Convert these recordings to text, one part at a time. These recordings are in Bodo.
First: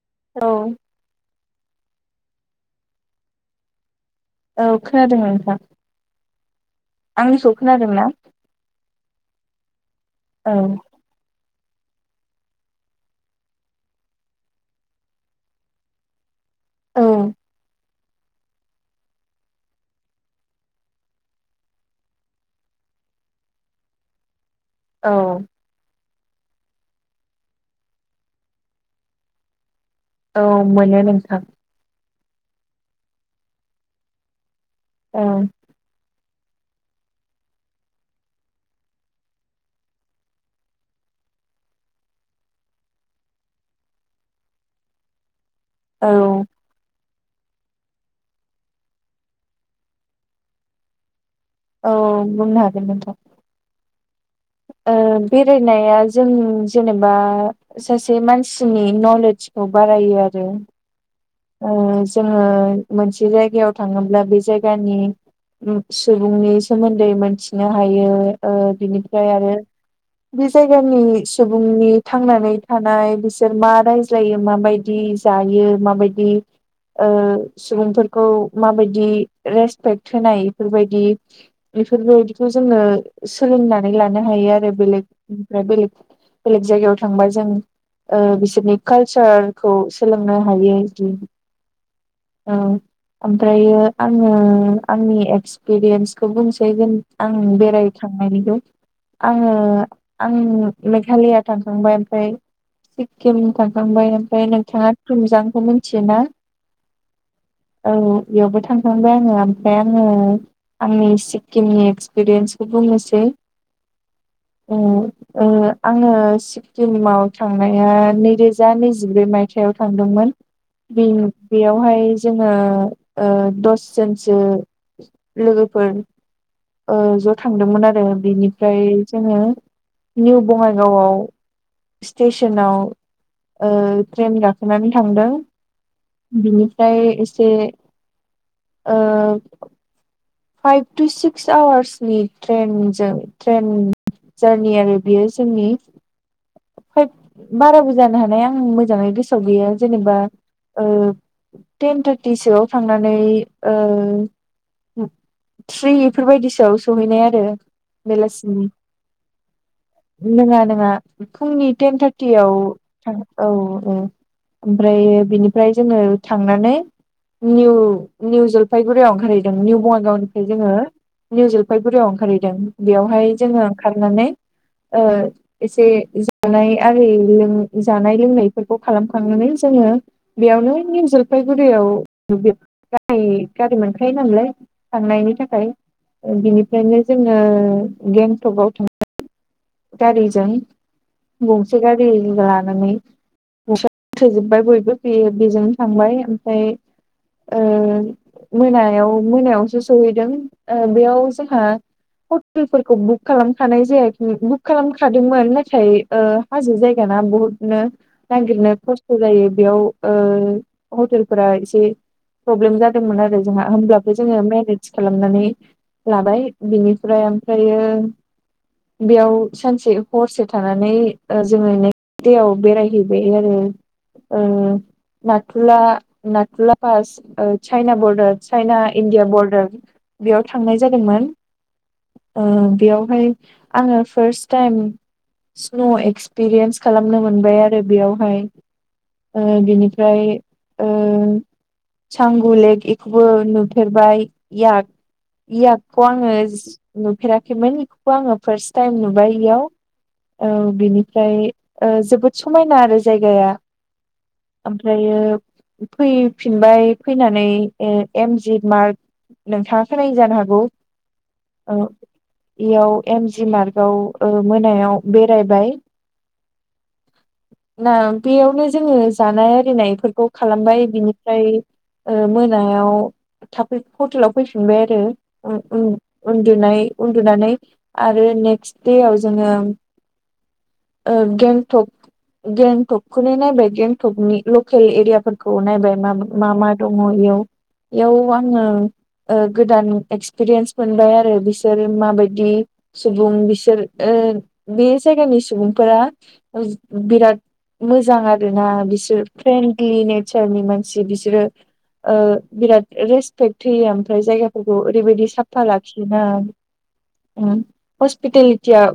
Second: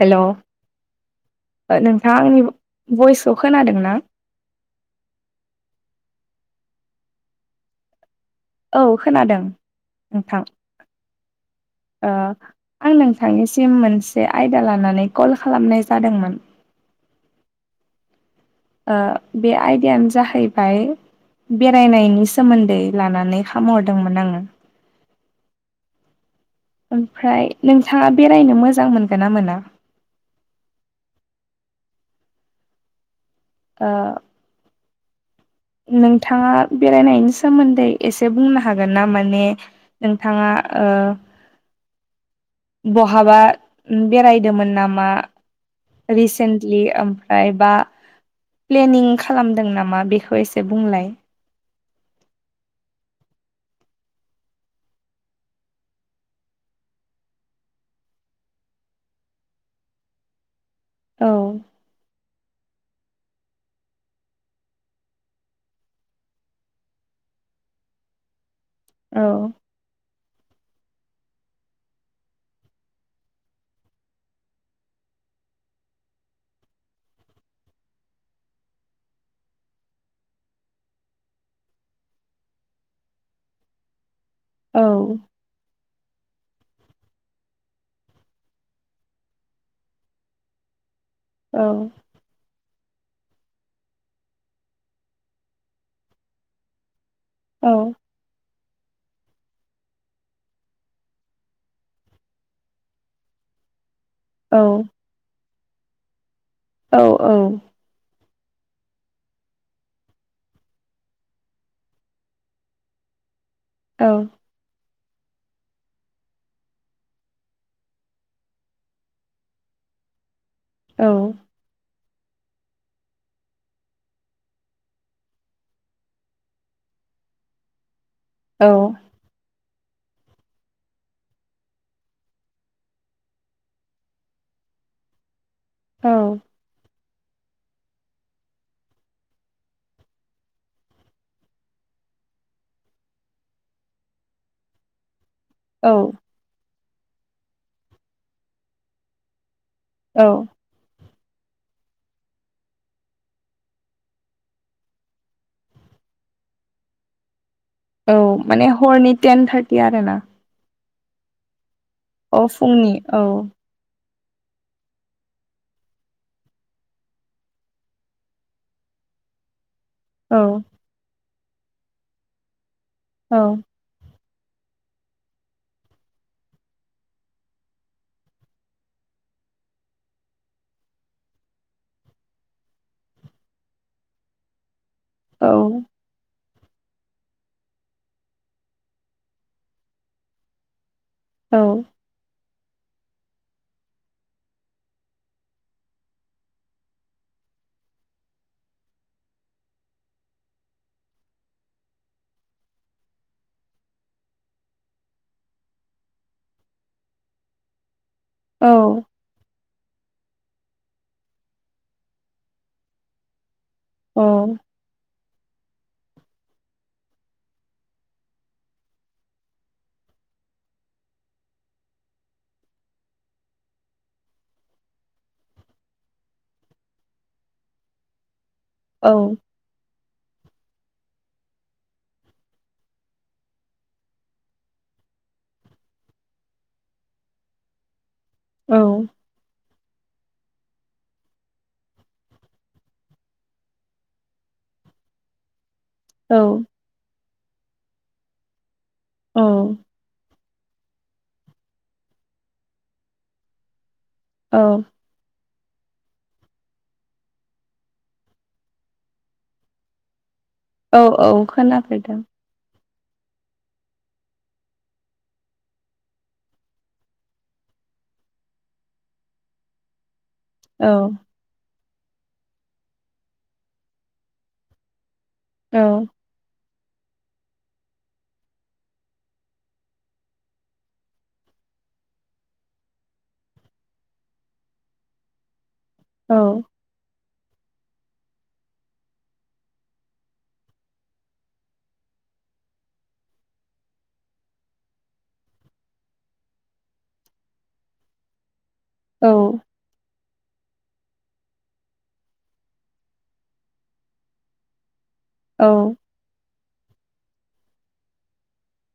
हेल' औ नोंथाङा आंनि भइसखौ खोनादों ना? औ खोनादों नोंथां आं आंनिखौ खोनादोंना? औ खोनादों नोंथां [inaudible] आं नोंथांनिसिम मोनसे आयदा लानानै कल खालामनाय जादोंमोन औ बे आयदायानो जाहैबाय बेरायनायनि सोमोन्दै लानानै खामहरदोंमोन आङो। औ। ओमफ्राय नोंथाङा बेरायनो मोजां मोनगोन्ना मोना? औ मोनो नोंथां। ओ ‌ औ। नोंथाङा बेरायनायनि सोमोन्दै एसे बुंनो हागोनना माने नोंथाङा ओ बहाबा बेरायदोंमोन नामा औ रिसेन्ट लि ओमफ्राय बा प्लेनिं खालामदों नामा बेखौ एसे बुंलाय औ बुंनो हागोन नोंथां बेरायनाया जों जेनेबा सासे मानसिनि नलेजखौ बारायो आरो औ ओ जोङो मोनसे जायगायाव थाङोब्ला बे जायगानि सुबुंनि सोमोन्दै मोनथिनो हायो ओ औ बिनिफ्राय आरो बे जायगानि सुबुंनि थांनानै थानाय बिसोर मा रायज्लायो माबायदि जायो माबायदि ओ सुबुंफोरखौ माबायदि रेसपेक्ट होनाय बेफोरबायदि बेफोरबायदिखौ जोङो सोलोंनानै लानो हायो आरो औ बेलेग दा बेलेग बेलेग जायगायाव थांबा जों ओ बिसोरनि कालसारखौ सोलोंनो हायो दि औ। औ ओमफ्रायो आङो आंनि एक्सपिरियेन्सखौ बुंसै जों आं बेराय औ थां [unintelligible] आङो आं मेघालया थांखांबाय ओमफ्राय सिक्किम थांखांबाय ओमफ्राय औ नोंथाङा थुमजांखौ मिथियोना? औ औ। औ बेयावबो थांखांबाय आङो ओमफ्राय आङो आंनि सिक्किमनि एक्सपिरियेन्सखौ बुंनोसै। औ। औ। आङो सिक्किमाव थांनाया नैरोजा नैजिब्रै मायथाइ थायाव थांदोंमोन बे बेयावहाय जोङो ओ दसजोनसो लोगोफोर ओ ज' थांदोंमोन आरो। औ बेनिफ्राय जोङो निउ बङाइगावआव स्टेसनाव ओ ट्रेन गाखोनानै थांदों बिनि फ्राय एसे ओ फाइभ टु सिक्स आवार्सनि ट्रेनजों ट्रेन जारनि आरो बेयो जोंनि। औ। फाइभ बाराबो जानो हानाय आं मोजाङै गोसोआव गैया जेनेबा औ ओ टेन थार्टिसोआव थांनानै ओ थ्रि इफोरबायदिसोआव सहैनाय आरो। औ माने हरनि टेन थार्टि आरोना नोङा नोङा फुंनि टेन अ थार्टियाव फुंनि थां औ औ। ओमफ्र बिनिफ्राय जोङो थांनानै निउ निउ जलफाइगुरियाव ओंखारहैदों निउ बङाइगावनि औ बेनिफ्राय जोङो निउ जलफायगुरियाव ओंखारहैदों बेयावहाय औ जोङो खारनानै ओ एसे जानाय आरि लों जानाय लोंनायफोरखौ खालामखांनानै जोङो बेयावनो निउ जलफायगुरियाव [unintelligible] गारि गारि मोनखायो नालाय थनायनायनि औ थाखाय ओं बिनिफ्रायनो जोङो गेंटकआव थांबाय गारिजों। औ गंसे गारि लानानै। [unintelligible] थोजोबबाय बयबो बे बेजोंनो थांबाय ओमफ्राय ओ मोनायाव मोनायावसो सहैदों ओ बेयाव जोंहा हटेलफोरखौ बुक खालामखानाय जायाखै बुक खालामखादोंमोन ओमफाय थाइ ओ हाजो जायगाना बहुदनो औ नागिरनो खस्थ' जायो बेयाव ओ हटेलफोरा एसे प्रब्लेम जादोंमोन आरो जोंहा होमब्लाबो जोङो मेनेज [unintelligible] खालामनानै लाबाय बिनिफ्राय ओमफ्रायो बेयाव सानसे हरसे थानानै ओ जोङो नेक्स देयाव बेरायहैबाय आरो। ओ नाथुला नाथुला पास ओ चाइना बरडार चाइना इण्डिया औ बरडार। बेयाव थांनाय जादोंमोन ओ बेयावहाय आङो फार्स्ट टाइम स्न' एक्सपिरियेन्स खालामनो मोनबाय आरो बेयावहाय। औ ओ बिनिफ्राय ओ सांगुलेक एखौबो नुफेरबाय इयाक इयाकखौ आङो औ जि नुफेराखैमोन इखौबो आङो फार्स्ट टाइम नुबाय इयाव। औ बिनिफ्राय ओ जोबोद समायना आरो जायगाया। ओमफ्रायो फैफिनबाय फैनानै ए एमजि मार्क नोंथाङा खोनायो जानो हागौ। औ औ ओ खोनाफेरदों। इयाव एम जि मार्गाव ओ मोनायाव बेरायबाय। ना बेयावनो जोङो जानाय आरिनायफोरखौ खालामबाय औ बिनिफ्राय ओ मोनायाव थाफै हटेलाव फैफिनबाय आरो। ओ उ औ उन्दुनाय उन्दुनानै आरो नेक्स्ट देयाव जोङो ओ गेंटक गेंटकखौनो नायबाय गेंटकनि लकेल एरियाफोर खौ नायबाय मा मा मा दङ इयाव इयाव आङो ओ गोदान एक्सपिरियेन्स मोनबाय आरो बिसोर माबायदि सुबुं बिसोर। ओ बे जायगानि सुबुंफोरा ओस बिराद मोजां आरोना। बिसोर औ फ्रेन्डलि नेचारनि मानसि बिसोरो। ओ बिराद रेसपेक्ट होयो ओमफ्राय जायगाफोरखौ ओरैबायदि साफ फा औ लाखियोना उम हस्पिटालि तिया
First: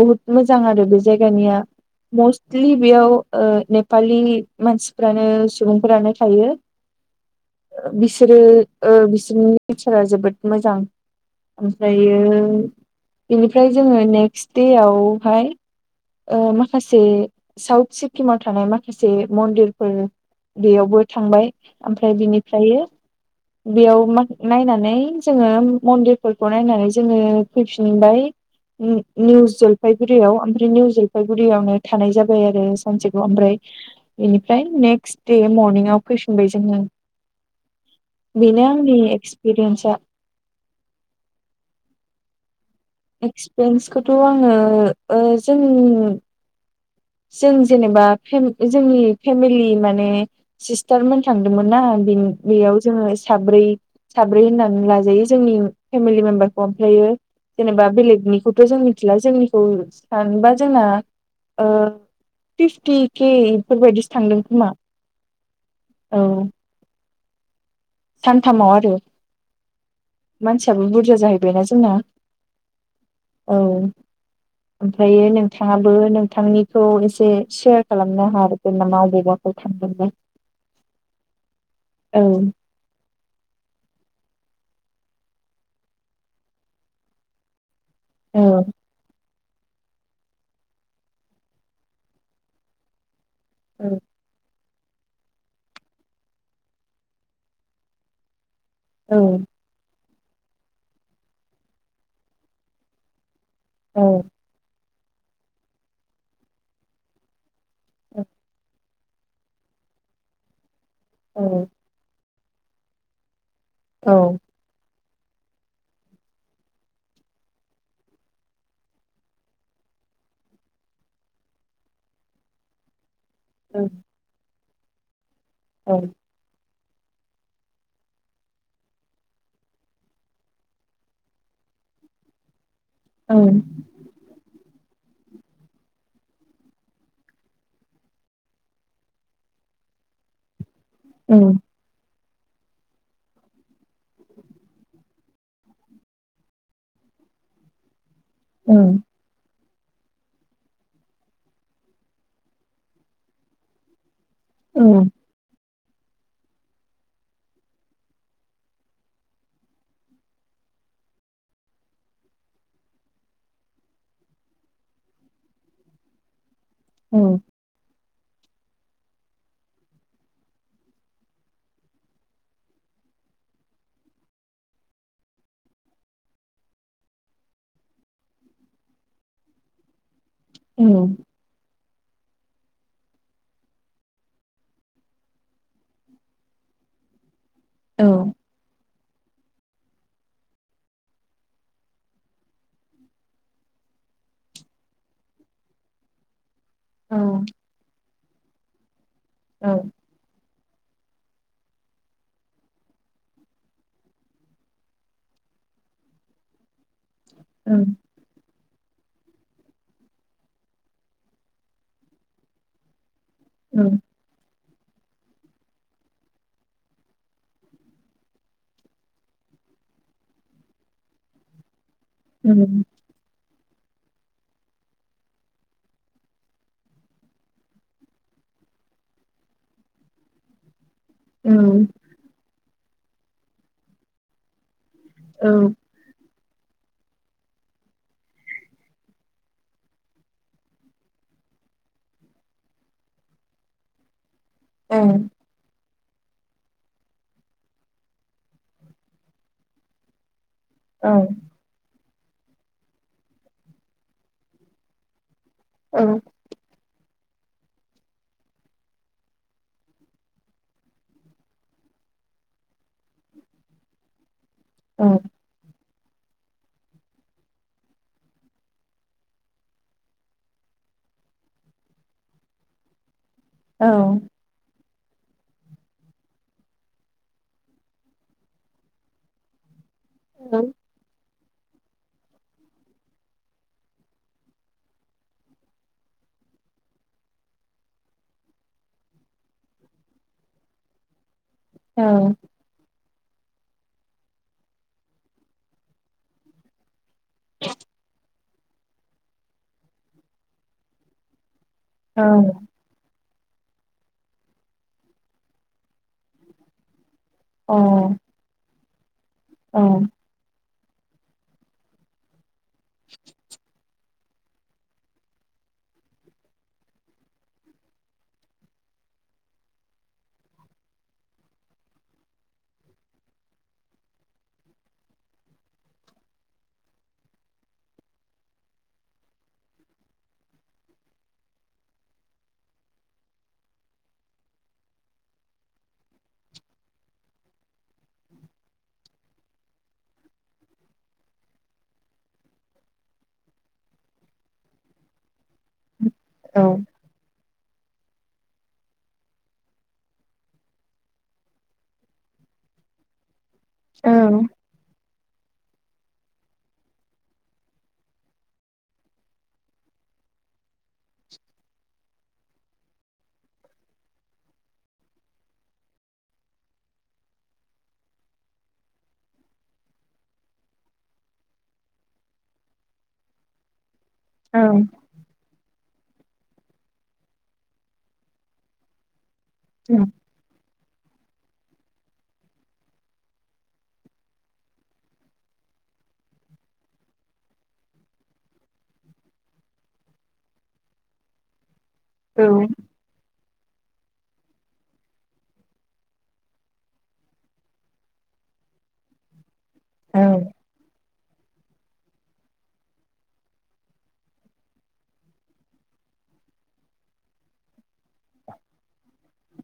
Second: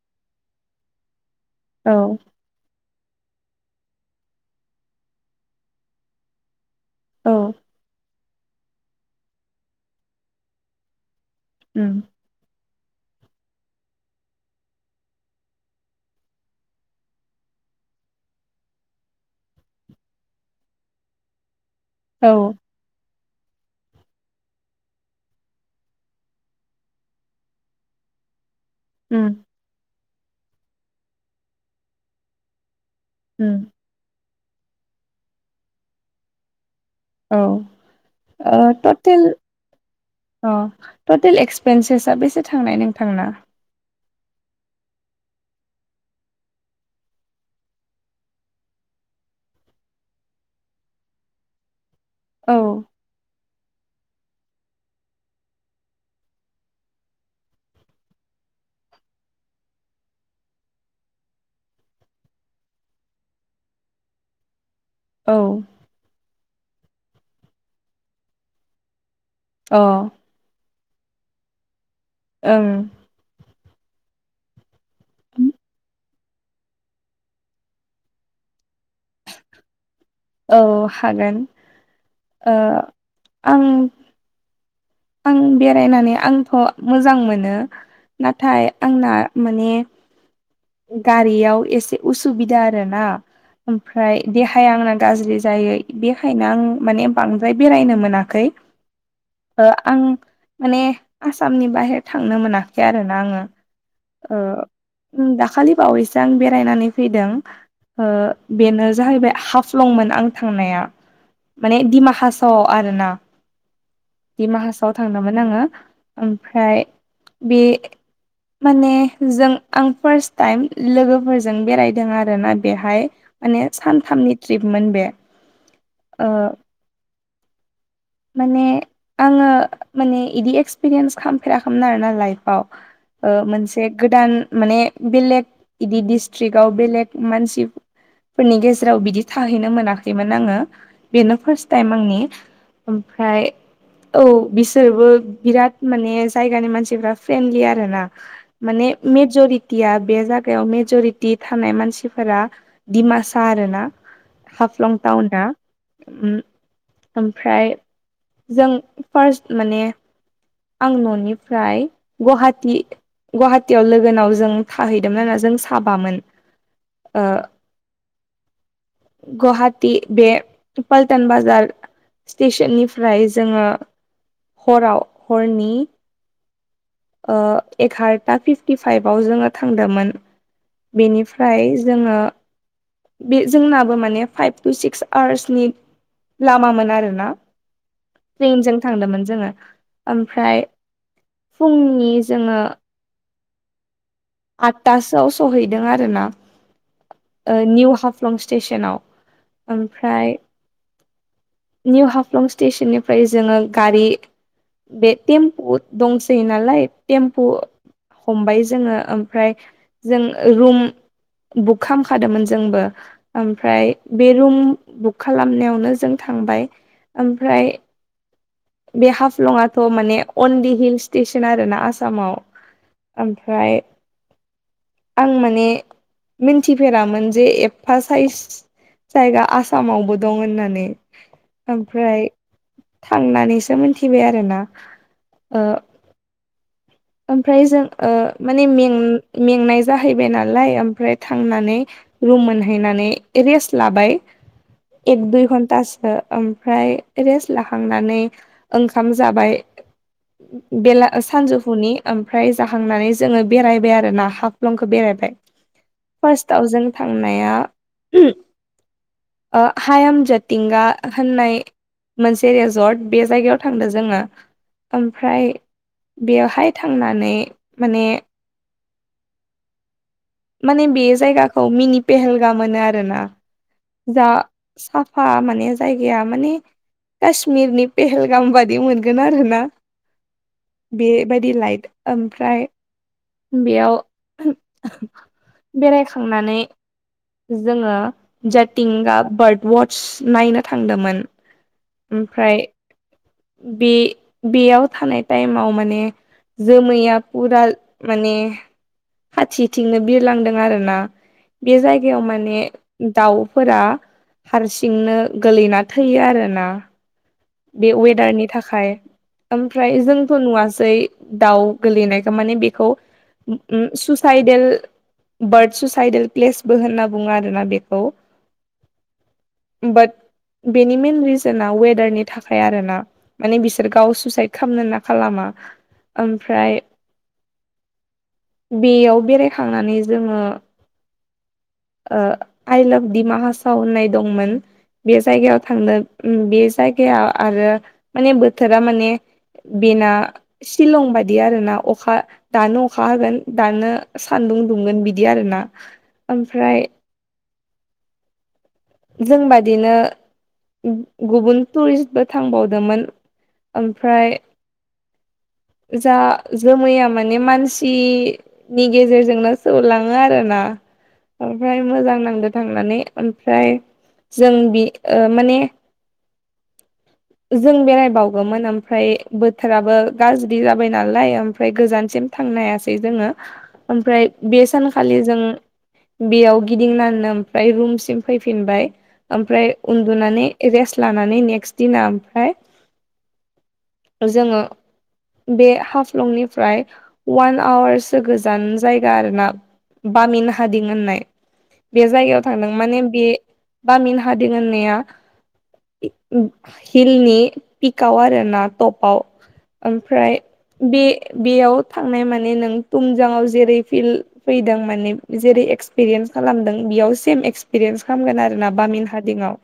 बुहुत मोजां आरो बे जायगानिया औ मस्त लि बेयाव ओ नेपालि मानसिफ्रानो सुबुंफोरानो थायो। औ ओ बिसोरो ओ बिसोरनि नेचारा जोबोद मोजां। उम ओमफ्रायो बेनिफ्राय जोङो नेक्स्ट देयाव हाय ओ माखासे साउथ सिक्किमाव थानाय माखासे मन्दिरफोर बेयावबो थांबाय ओमफ्राय औ बिनिफ्रायो बेयाव मा नायनानै जोङो मन्दिरफोरखौ नायनानै जोङो फैफिनबाय। उ उम निउ जलफायगुरियाव ओमफ्राय निउ जलफायगुरियावनो थानाय जाबाय आरो। सानसेखौ उम ओमफ्राय बिनिफ्राय नेक्स्ट दे मरनिंआव फैफिनबाय जोङो। औ ओ बिनो आंनि टटेल एक्सपिरियेन्सा। अ टटेल एक्सपेनसेसाआ बेसे थांनाय नों एक्सपेन्सखौथ' आङो ओ जों जों जेनेबा फेम जोंनि फेमिलि माने सिस्टारमोन थांदोंमोनना बेयाव औ जोङो साब्रै साब्रै होननानै लाजायो जोंनि फेमिलि मेम्बारखौ ओमफ्रायो जेनेबा बेलेगनिखौथ' जों मिथिला जोंनिखौ सानबा जोंना ओ फिफटि केे इफोरबायदिसो थांदों खोमा औ। औ। सानथामाव आरो अ मानसियाबो बुरजा जाहैबायना जोंना। ओं औ ओमफ्रायो नोंथाङाबो नोंथांनिखौ एसे सेयार खालामनो हाग [unintelligible] थांदोंबा औ हागोन औ ओ आं आं बेरायनानै आंथ' मोजां मोनो औ नाथाय आंना माने गारियाव एसे उसुबिदा आरो ना ओमफ्राय देहाया आंना गाज्रि जायो बेखायनो आं माने बांद्राय बेरायनो मोनाखै औ आं माने आसामनि बाहेर थांनो मोनाखै आरो ना आङो औ ओ उम दाखालि बावैसो आं बेरायनानै फैदों ओ औ बेनो जाहैबाय हाफलंमोन आं थांनाया उम। माने दिमाहासाव आव आरो ना औ। दिमाहासाव आव‌ थांदोंमोन आङो ओमफ्राय बे माने जों आं फार्स्ट टाइम लोगोफोरजों बेरायदों आरोना बेहाय माने औ सानथामनि ट्रिपमोन बे औ। ओ माने आङो माने बिदि एक्सपिरियेन्स खालामफेराखैमोन आरोना लाइफआव औ मोनसे गोदान माने बेलेग बिदि डिस्ट्रिक्आव बेलेग मानसि फोरनि गेजेराव बिदि थाहैनो मोनाखैमोन आङो बेनो औ फार्स्ट टाइम आंनि ओमफ्राय औ बिसोरबो बिराद माने जायगानि मानसिफ फ्रेन्डलि आरो ना माने मेेजरि टिया बे जायगायाव मेज'रिटि थानाय मानसिफोरा डिमासा आरो ना। हाफ्लं टाउना उम आमफ्राय जों फार्स्ट माने आं न'निफ्राय गहाटि गहाटियाव लोगोनाव जों थाहैदोमोन आरो‌ ना जों साबामोन गहाटिबे पल्टन बाजार स्टेसननिफ्राय जोङो हराव हरनि एकारथा फिफ्टि फाइभआव जोङो थांदोंमोन बेनिफ्राय फ्राय जोङो बे जोंनाबो माने फाइभ टु सिक्स आवार्सनि लामामोन आरोना औ। ट्रेनजों थांदोंमोन जोङो ओमफ्राय फुंनि जोङो आठथासोआव सहैदों आरोना निउ हाफ हम स्टेसनाव औ ओमफ्राय निउ हाफ्लं स्टेसननिफ्राय जोङो गारि बे टेम्पु दंसै नालाय टेम्पु हमबाय जोङो ओम ओमफ्राय जों रुम बुक खामखादोंमोन जोंबो औ ओमफ्राय बे रुम बुक खालामनायावनो जों थांबाय ओमफ्राय बे हाफ्लंयाथ' माने अन डि हिल स्टेसन आर ना आसामाव। उम उम ओमफ्राय आं माने मिनथिफेरामोन जे एफा साइज जायगा आसामावबो दं होननानै। ओमफ्राय थांनानैसो मोनथिबाय आरोना ओ औ। ओमफ्राय जों ओ माने में मेंनाय जाहैबाय नालाय ओमफ्राय थांनानै रुम मोनहैनानै रेस्ट लाबाय एक दुइ घन्टासो ओमफ्राय रेस लाखांनानै ओंखाम जाबाय बेला सानजौफु हुनि ओमफ्राय जाहांनानै जोंङो बेरायबाय आरो ना हाफ्लंखौ बेरायबाय। औ फार्स्टाव जों थांनाया ओ हायेम ज'थिंया होननाय मोनसे रेजर्ट बे जायगायाव थांदों जोंङो ओमफ्राय बेवहाय थांनानै माने माने बे जायगाखौ मिनि पेहेलगाम होनो आरोना। जा साफा माने जायगाया माने काश्मिरनि पहेलगाम बादि मोनगोन आरो ना। ओं बेबायदि लाइट ओमफ्राय बेयाव बेरायखांनानै जोंङो जाटिंगा बार्ड वाच नायनो थांदोंमोन। ओमफ्राय बे बेयाव थानाय टाइमाव माने जोमैया फुराल माने खाथिथिंनो बिरलांदों आरो ना। बे जायगायाव माने दाउफोरा हारसिंनो गोलैना थैयो आरोना। बे वेदारनि थाखाय ओमफ्राय जों खौ नुवासै दाउ गोलैनायखौ माने बेखौ उम सुसाइदेल बार्ड सुसाइदेल प्लेसबो होनना बुंङो आरोना बेखौ। बाट बेनि मेइन रिजना वेदारनि थाखाय आरो ना माने बिसोर गाव सुइसाइद खालामनो होनना खालामा। ओमफ्राय बेयाव बेरायखांनानै जोंङो ओ आइ लाभ दिमा हासाव होननाय दंमोन। बे जायगायाव थांनो बे जायगाया आरो माने बोथोरा माने बेना शिलं बादि आरोना अखा दानो अखा होगोन दानो सान्दुं दुंगोन बिदि आरोना ओमफ्राय जोंबादिनो गुबुन टुरिस्टबो थांबावदोंमोन। ओमफ्राय जा जोमैया माने मानसि नि गेजेरजोंनो सौलांङो आरो ना। ओमफ्राय मोजां नांदो थांनानै ओमफ्राय जों बि ओ माने जों बेरायबावगोमोन ओमफ्राय बोथोराबो गाज्रि जाबाय नालाय ओमफ्राय गोजानसिम थांनो हायासै जोङो ओमफ्राय बे सानखालि जों बेयाव गिदिंनानैनो ओमफ्राय रुमसिम फै फिनबाय ओमफ्राय उन्दुनानै रेस्ट लानानै नेक्स्ट दिना ओमफ्राय जोङो बे हाफ्लंनिफ्राय अवान आवारसो गोजान जायगा आरो ना बामिन हादिं होननाय बे जायगायाव थांदों माने बे बामिन हादिं होननाया हिलनि पिकाव आर ना टपाव ओमफ्राय बे बेयाव थांनाय माने नों तुमजांङाव जेरै फिल फैदों माने जेरै एक्सपिरियेन्स खालामदों बेयाव सेम एक्सपिरियेन्स खालामगोन आरो ना बामिन हादिंआव